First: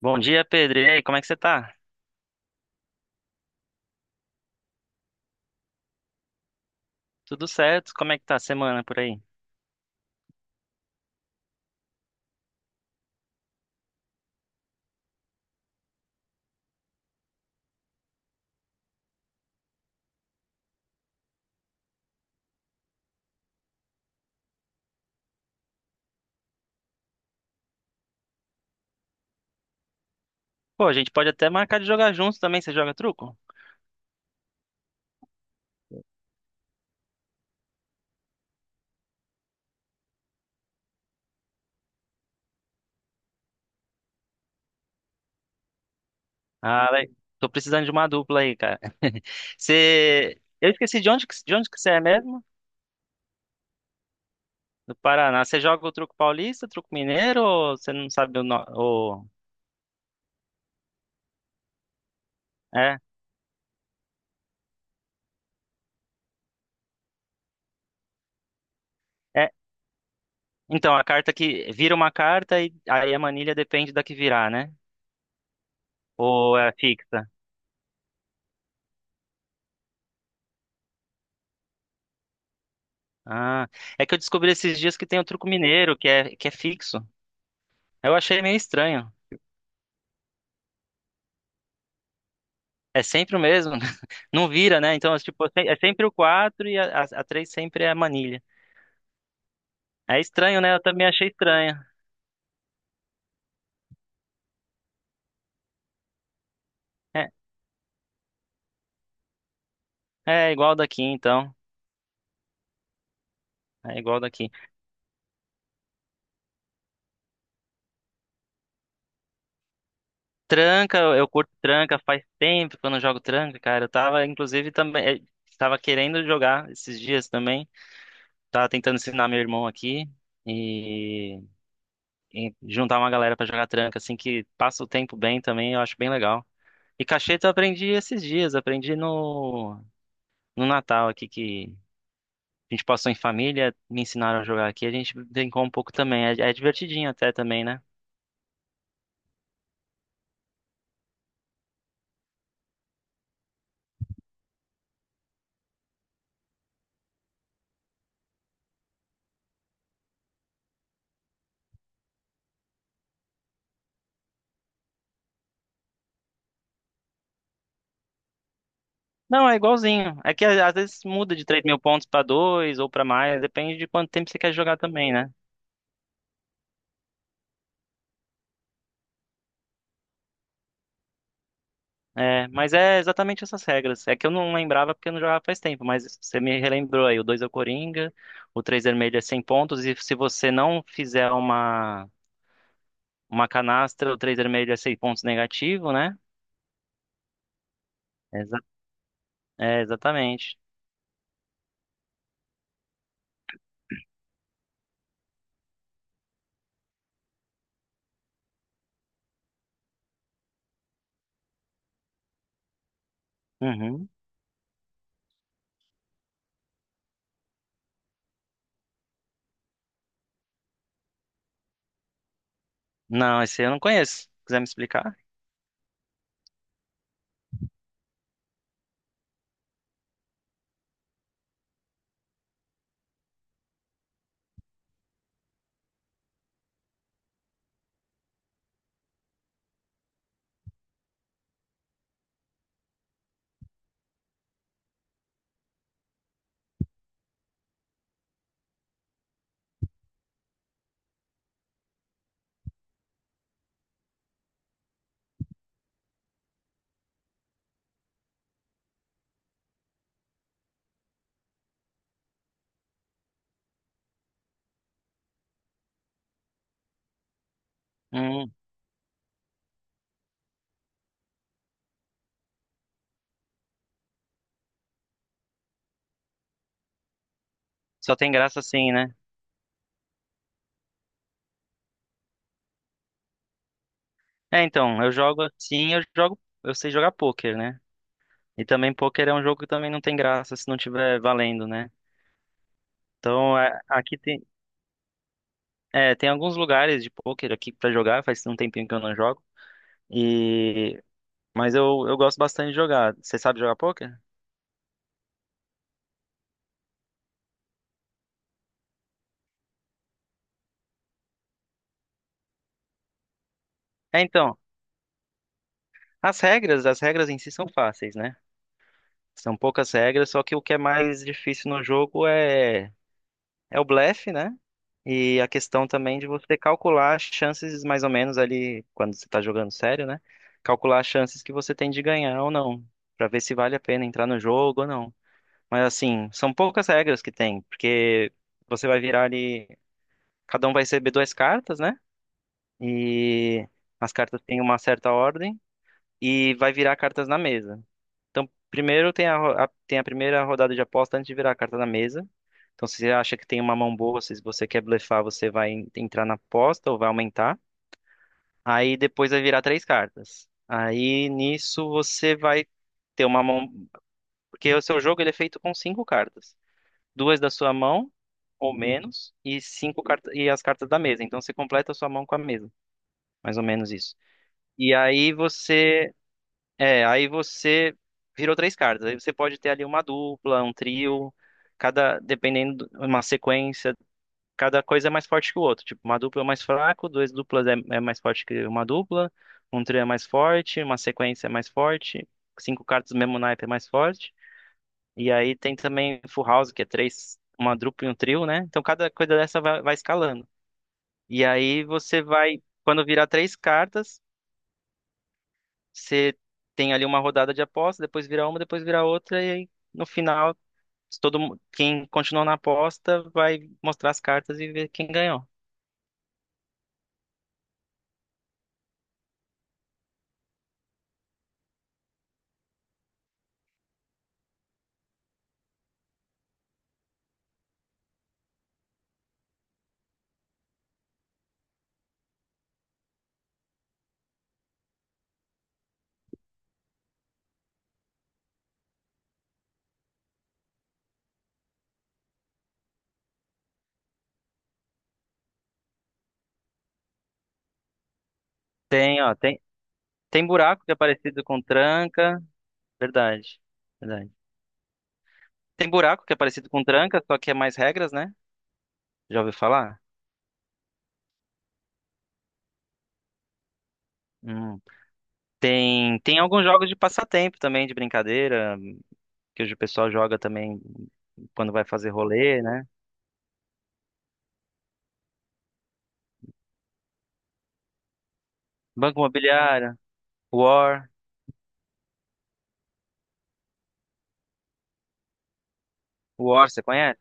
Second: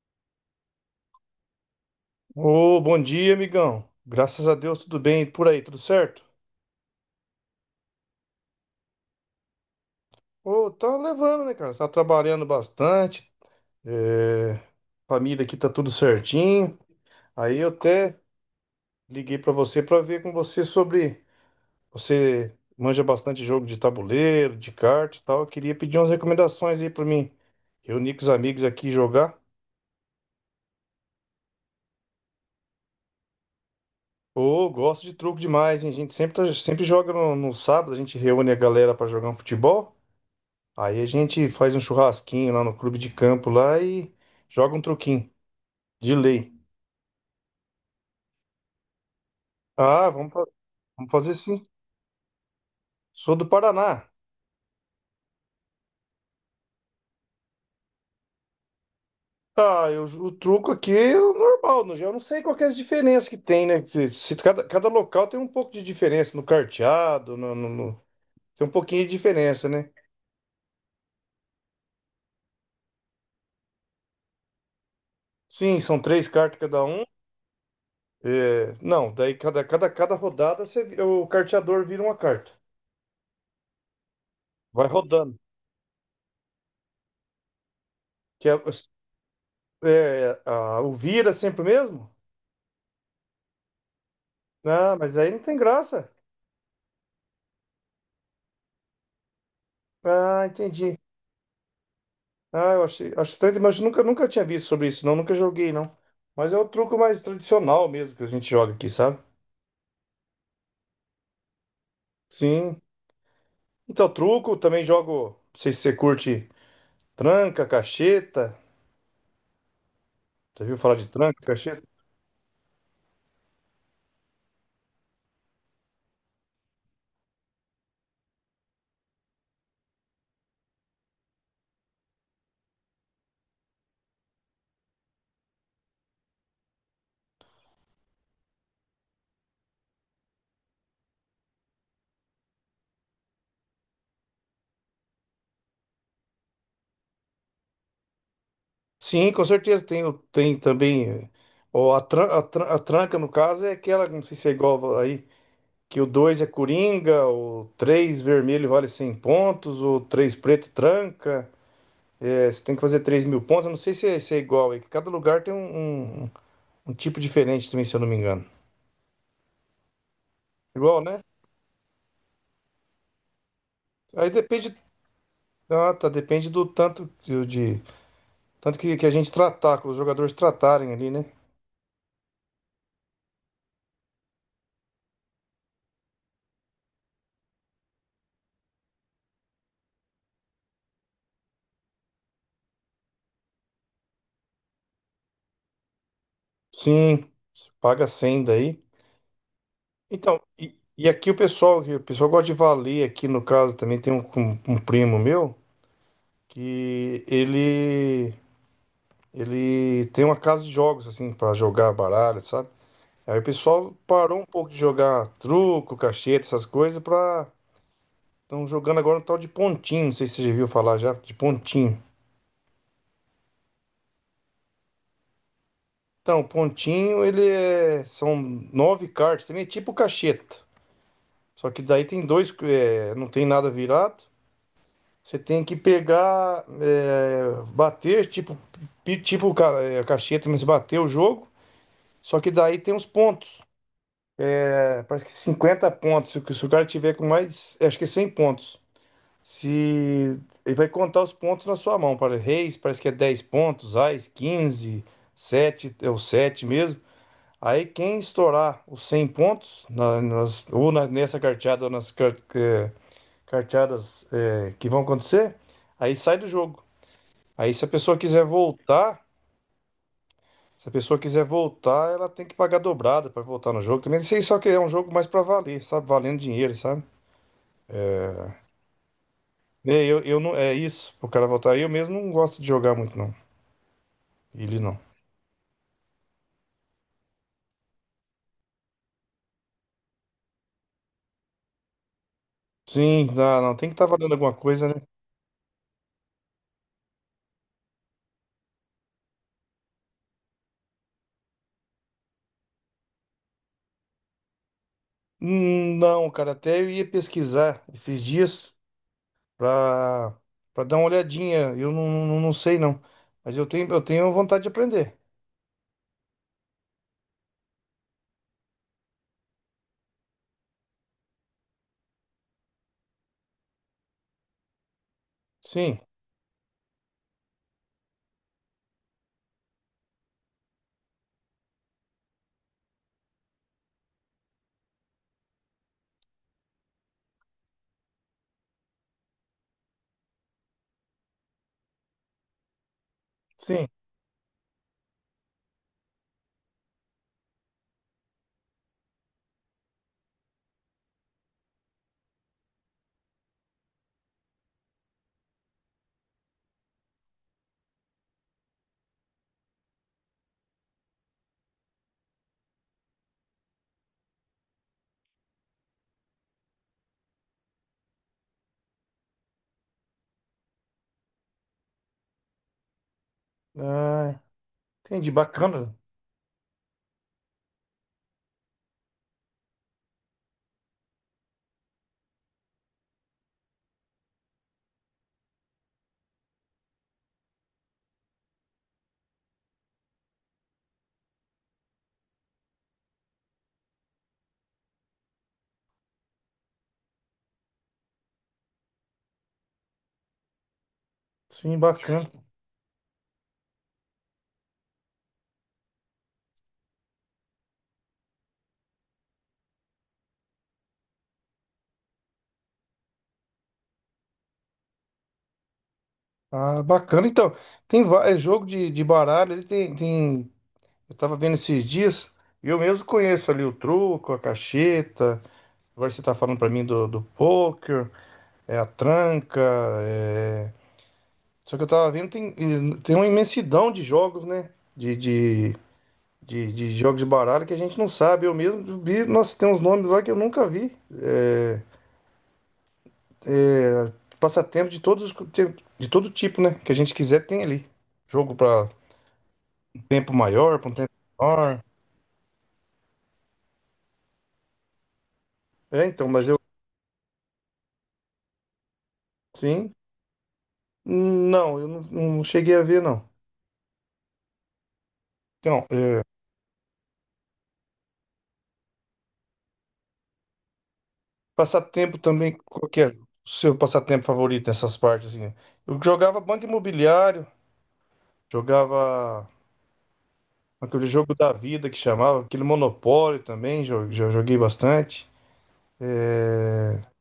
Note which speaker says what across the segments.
Speaker 1: Bom dia, Pedro. E aí, como é que você tá?
Speaker 2: Ô, bom dia, amigão. Graças a Deus, tudo bem. E por aí, tudo certo?
Speaker 1: Tudo certo? Como é que tá a semana por aí?
Speaker 2: Ô, tá levando, né, cara? Tá trabalhando bastante. é, Família aqui tá tudo certinho. Aí eu até liguei pra você pra ver com você sobre. Você manja bastante jogo de tabuleiro, de carta e tal. Eu queria pedir umas recomendações aí pra mim. Reunir com os amigos aqui e jogar.
Speaker 1: Pô, a gente pode até marcar de jogar juntos também. Você joga truco?
Speaker 2: Ô, gosto de truco demais, hein? A gente sempre, sempre joga no sábado, a gente reúne a galera pra jogar um futebol. Aí a gente faz um churrasquinho lá no clube de campo lá e joga um truquinho de lei.
Speaker 1: Ah, le- Tô precisando de uma dupla aí, cara.
Speaker 2: Ah, vamos,
Speaker 1: Você...
Speaker 2: fa-
Speaker 1: Eu esqueci
Speaker 2: Vamos fazer
Speaker 1: de
Speaker 2: sim.
Speaker 1: onde que você é mesmo?
Speaker 2: Sou do Paraná.
Speaker 1: Do Paraná. Você joga o truco paulista, truco mineiro ou você não sabe o... No... o-
Speaker 2: Ah, eu, o truco aqui é o normal, no geral. Eu não sei qual que é a
Speaker 1: É,
Speaker 2: diferença que tem, né? Se, se cada local tem um pouco de diferença no carteado, tem um pouquinho de
Speaker 1: é.
Speaker 2: diferença, né?
Speaker 1: Então, a carta que... Vira uma carta e aí a manilha depende da que virar, né?
Speaker 2: Sim, são três
Speaker 1: Ou
Speaker 2: cartas
Speaker 1: é
Speaker 2: cada um.
Speaker 1: fixa?
Speaker 2: É, não, daí cada rodada você, o carteador vira uma carta.
Speaker 1: Ah, é que eu descobri esses
Speaker 2: Vai
Speaker 1: dias que tem o
Speaker 2: rodando.
Speaker 1: truco mineiro, que é fixo. Eu achei
Speaker 2: Que é,
Speaker 1: meio estranho.
Speaker 2: é, a, o vira sempre o mesmo?
Speaker 1: É sempre o mesmo, não vira,
Speaker 2: Ah,
Speaker 1: né?
Speaker 2: mas
Speaker 1: Então,
Speaker 2: aí não
Speaker 1: tipo,
Speaker 2: tem
Speaker 1: é sempre
Speaker 2: graça.
Speaker 1: o 4 e a 3 sempre é a manilha. É
Speaker 2: Ah,
Speaker 1: estranho, né? Eu
Speaker 2: entendi.
Speaker 1: também achei estranho.
Speaker 2: Ah, eu achei, acho estranho, mas nunca tinha visto sobre isso, não, nunca joguei, não. Mas é o truco mais
Speaker 1: É,
Speaker 2: tradicional mesmo que a gente joga aqui, sabe?
Speaker 1: é igual daqui, então.
Speaker 2: Sim.
Speaker 1: É
Speaker 2: Então,
Speaker 1: igual daqui.
Speaker 2: truco, também jogo, não sei se você curte tranca, cacheta. Já viu falar
Speaker 1: Tranca,
Speaker 2: de
Speaker 1: eu
Speaker 2: tranca,
Speaker 1: curto
Speaker 2: cacheta?
Speaker 1: tranca, faz tempo que eu não jogo tranca, cara. Eu tava, inclusive, também. Tava querendo jogar esses dias também. Tava tentando ensinar meu irmão aqui e, e juntar uma galera pra jogar tranca, assim, que passa o tempo bem também, eu acho bem legal. E cacheta eu aprendi esses dias, aprendi no, no Natal aqui que a gente passou em família, me ensinaram a jogar aqui, a gente brincou um pouco também. É, é divertidinho até também, né?
Speaker 2: Sim, com certeza tem, tem também. Ó, a, a tranca, no caso, é aquela, não sei se é igual aí, que o 2 é coringa, o 3 vermelho vale 100 pontos, o 3 preto tranca. É, você tem que fazer 3.000 pontos. Eu não sei se é, se é igual aí, que cada lugar tem um tipo diferente também, se eu não me engano.
Speaker 1: Não, é igualzinho. É que às vezes
Speaker 2: Igual, né?
Speaker 1: muda de 3 mil pontos pra 2 ou pra mais, depende de quanto
Speaker 2: Aí
Speaker 1: tempo você quer
Speaker 2: depende.
Speaker 1: jogar também, né?
Speaker 2: Ah, tá, depende do tanto que a gente tratar, que os jogadores tratarem ali, né?
Speaker 1: É, mas é exatamente essas regras. É que eu não lembrava porque eu não jogava faz tempo, mas você me relembrou aí. O 2 é o Coringa, o 3 vermelho é 100 pontos, e se você não fizer uma canastra, o 3 vermelho é 100 pontos negativo, né?
Speaker 2: Sim, você paga 100
Speaker 1: Exa-
Speaker 2: daí.
Speaker 1: É,
Speaker 2: Então,
Speaker 1: exatamente.
Speaker 2: e aqui o pessoal gosta de valer aqui no caso também tem um primo meu que ele tem uma casa de jogos assim para jogar baralho, sabe? Aí o pessoal
Speaker 1: Uhum.
Speaker 2: parou um pouco de jogar truco, cacheta, essas coisas, pra. Estão jogando agora um tal de pontinho. Não sei se você já viu falar já, de pontinho.
Speaker 1: Não, esse eu não conheço. Quiser me explicar?
Speaker 2: Então, pontinho, ele é. São nove cartas, também é tipo cacheta. Só que daí tem dois. Não tem nada virado. Você tem que pegar. Bater, tipo. Tipo cacheta, mas bater o jogo. Só que daí tem os pontos. É, parece que 50 pontos. Se o cara tiver com mais. Acho que é 100 pontos. Se ele vai contar os pontos na sua mão, para reis, parece que é 10 pontos, ás 15 7 é o 7 mesmo. Aí quem estourar os 100 pontos nessa carteada ou nas carteadas que vão acontecer, aí sai do jogo. Aí se a pessoa quiser
Speaker 1: Hum.
Speaker 2: voltar, se a pessoa quiser voltar, ela tem que pagar dobrada para voltar no jogo. Também sei só que é um jogo mais para valer, sabe? Valendo dinheiro, sabe?
Speaker 1: Só tem graça assim, né?
Speaker 2: É, eu não, é isso, pro cara voltar. Eu mesmo não gosto de jogar muito, não.
Speaker 1: É,
Speaker 2: Ele não.
Speaker 1: então, eu jogo assim, eu jogo, eu sei jogar pôquer, né? E também pôquer é um jogo que também não tem graça se não tiver valendo, né?
Speaker 2: Sim,
Speaker 1: Então,
Speaker 2: não, não,
Speaker 1: é,
Speaker 2: tem que estar
Speaker 1: aqui
Speaker 2: valendo
Speaker 1: tem,
Speaker 2: alguma coisa, né?
Speaker 1: é, tem alguns lugares de pôquer aqui pra jogar, faz um tempinho que eu não jogo. E mas eu gosto bastante de jogar. Você sabe jogar poker?
Speaker 2: Não, cara, até eu ia pesquisar esses dias pra, pra dar uma olhadinha. Eu não, não sei, não. Mas eu
Speaker 1: É,
Speaker 2: tenho
Speaker 1: então,
Speaker 2: vontade de aprender.
Speaker 1: as regras em si são fáceis, né? São poucas regras, só que o que é mais difícil no jogo é é o blefe, né? E a questão
Speaker 2: Sim,
Speaker 1: também de você calcular as chances mais ou menos ali, quando você está jogando sério, né? Calcular as chances que você tem de ganhar ou não, para ver se vale a pena entrar no jogo ou não. Mas assim, são poucas regras que tem, porque você vai virar ali, cada um vai receber duas cartas, né? E
Speaker 2: sim.
Speaker 1: as cartas têm uma certa ordem e vai virar cartas na mesa. Então, primeiro tem tem a primeira rodada de aposta antes de virar a carta na mesa. Então, se você acha que tem uma mão boa, se você quer blefar, você vai entrar na aposta ou vai aumentar. Aí depois vai virar três cartas. Aí nisso você vai ter uma mão. Porque o seu jogo ele é feito com cinco cartas. Duas da sua mão, ou menos, e cinco cartas e as cartas da mesa. Então você completa a sua mão com a mesa. Mais ou menos isso.
Speaker 2: Ah,
Speaker 1: E
Speaker 2: entendi,
Speaker 1: aí
Speaker 2: bacana.
Speaker 1: você. É, aí você virou três cartas. Aí você pode ter ali uma dupla, um trio, cada, dependendo, uma sequência, cada coisa é mais forte que o outro. Tipo, uma dupla é mais fraco, duas duplas é mais forte que uma dupla, um trio é mais forte, uma sequência é mais forte, cinco cartas do mesmo naipe é mais forte. E aí tem também full house, que é três, uma dupla e um trio, né? Então cada coisa dessa vai, vai escalando. E
Speaker 2: Sim,
Speaker 1: aí você
Speaker 2: bacana.
Speaker 1: vai, quando virar três cartas você tem ali uma rodada de aposta, depois vira uma, depois vira outra, e aí no final, se quem continuou na aposta vai mostrar as cartas e ver quem ganhou.
Speaker 2: Ah, bacana. Então, é jogo de baralho, ele tem, tem. Eu tava vendo esses dias, e eu mesmo conheço ali o truco, a cacheta. Agora você tá falando pra mim do, do pôquer, é a tranca, é, só que eu tava vendo, tem, tem uma imensidão de jogos, né? De jogos de baralho que a gente não sabe. Eu mesmo vi, nossa, tem uns nomes lá que eu nunca vi. É, passatempo de de todo tipo, né? Que a gente quiser tem ali. Jogo pra
Speaker 1: Ó,
Speaker 2: um tempo
Speaker 1: tem
Speaker 2: maior,
Speaker 1: buraco
Speaker 2: pra
Speaker 1: que
Speaker 2: um
Speaker 1: é
Speaker 2: tempo
Speaker 1: parecido com
Speaker 2: menor.
Speaker 1: tranca, verdade, verdade. Tem
Speaker 2: É,
Speaker 1: buraco
Speaker 2: então,
Speaker 1: que é
Speaker 2: mas eu,
Speaker 1: parecido com tranca, só que é mais regras, né? Já ouviu
Speaker 2: sim.
Speaker 1: falar?
Speaker 2: Não, eu não, não cheguei a ver, não.
Speaker 1: Hum.
Speaker 2: Então,
Speaker 1: Tem,
Speaker 2: é,
Speaker 1: tem alguns jogos de passatempo também, de brincadeira, que hoje o pessoal joga também quando vai fazer
Speaker 2: passatempo também,
Speaker 1: rolê, né?
Speaker 2: qual que é o seu passatempo favorito nessas partes, assim? Eu jogava Banco Imobiliário,
Speaker 1: Banco
Speaker 2: jogava.
Speaker 1: Imobiliário,
Speaker 2: Aquele
Speaker 1: War,
Speaker 2: jogo da vida que chamava, aquele Monopólio também, já joguei bastante.
Speaker 1: War, você
Speaker 2: É...
Speaker 1: conhece?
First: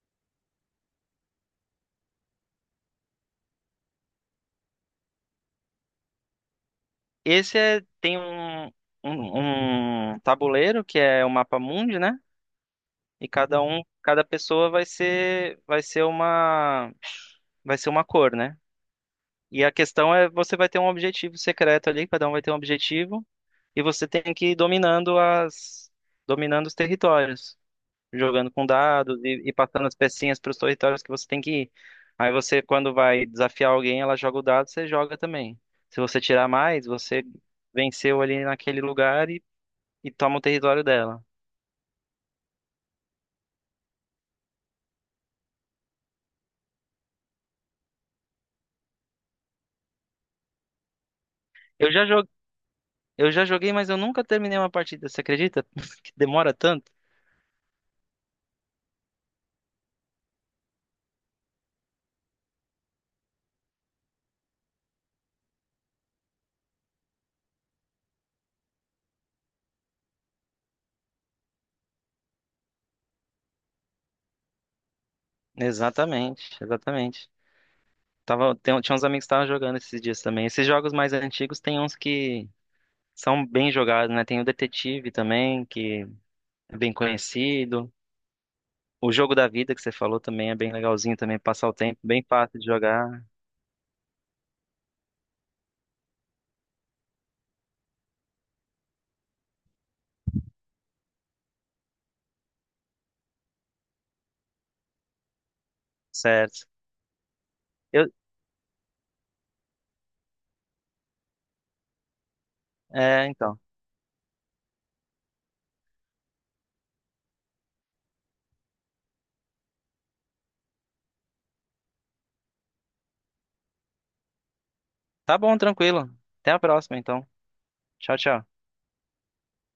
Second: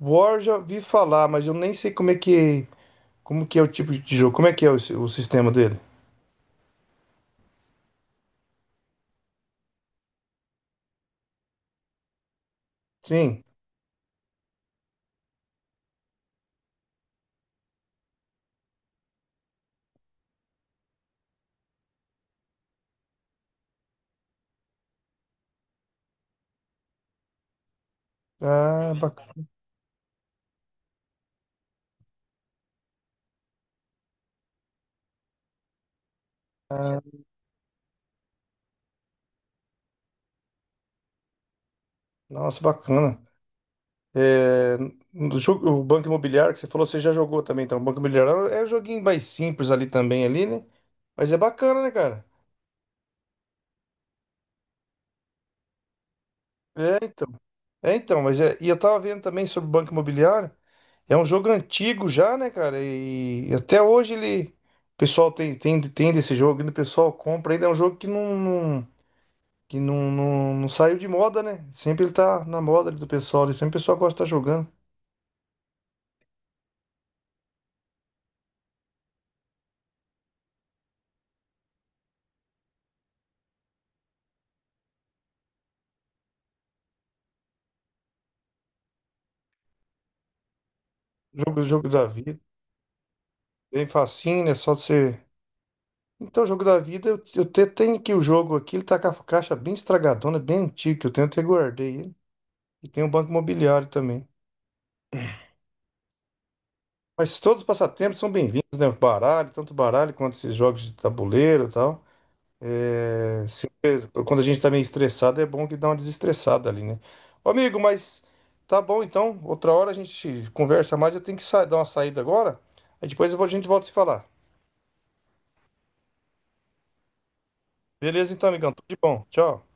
Speaker 2: War já vi falar, mas eu nem sei como é que, como que é o tipo de jogo, como é que é o sistema dele.
Speaker 1: Tem um tabuleiro que é o mapa mundi, né? E
Speaker 2: Sim.
Speaker 1: cada um, cada pessoa vai ser uma cor, né? E a questão é, você vai ter um objetivo secreto ali, cada um vai ter um objetivo, e você tem que ir dominando as, dominando os territórios, jogando com
Speaker 2: Ah,
Speaker 1: dados
Speaker 2: bacana.
Speaker 1: e passando as pecinhas para os territórios que você tem que ir. Aí você, quando vai desafiar alguém, ela joga o dado, você joga também. Se você tirar mais, você venceu ali naquele lugar e toma o território dela.
Speaker 2: Nossa, bacana. É... no jogo- o Banco Imobiliário que você falou, você já jogou também, então. O Banco Imobiliário é um joguinho mais simples ali também, ali, né? Mas é bacana,
Speaker 1: Eu
Speaker 2: né,
Speaker 1: já
Speaker 2: cara?
Speaker 1: joguei, eu já joguei, mas eu nunca terminei uma partida, você acredita? Que demora tanto?
Speaker 2: É, então. É, então, mas é, e eu tava vendo também sobre o Banco Imobiliário. É um jogo antigo já, né, cara? E, até hoje ele, o pessoal tem desse jogo, ainda o pessoal compra. Ainda é um jogo que não saiu de moda, né? Sempre ele tá na moda ali do pessoal, ali, sempre o pessoal gosta de estar jogando.
Speaker 1: Exatamente, exatamente. Tava, tinha uns amigos que estavam jogando esses dias também. Esses jogos mais antigos tem uns que são bem jogados, né? Tem o Detetive também, que é bem conhecido. O Jogo da Vida que você falou também é bem legalzinho também,
Speaker 2: Jogo,
Speaker 1: passar o
Speaker 2: jogo
Speaker 1: tempo,
Speaker 2: da
Speaker 1: bem
Speaker 2: vida,
Speaker 1: fácil de jogar,
Speaker 2: bem facinho, né? Só você. Então, jogo da vida, eu, tenho aqui o jogo aqui, ele tá com a caixa bem estragadona, bem antigo, que eu tenho até guardei ele. E tem o Banco Imobiliário também.
Speaker 1: certo?
Speaker 2: Mas todos os
Speaker 1: Eu,
Speaker 2: passatempos são bem-vindos, né? Baralho, tanto baralho quanto esses jogos de tabuleiro e tal.
Speaker 1: é,
Speaker 2: É,
Speaker 1: então.
Speaker 2: se- quando a gente tá meio estressado, é bom que dá uma desestressada ali, né? Ô, amigo, mas tá bom então. Outra hora a gente conversa mais. Eu tenho que dar uma saída agora. Aí depois eu vou- a gente volta a se falar.
Speaker 1: Tá bom, tranquilo. Até a próxima, então. Tchau,
Speaker 2: Beleza
Speaker 1: tchau.
Speaker 2: então, amigão. Tudo de bom. Tchau.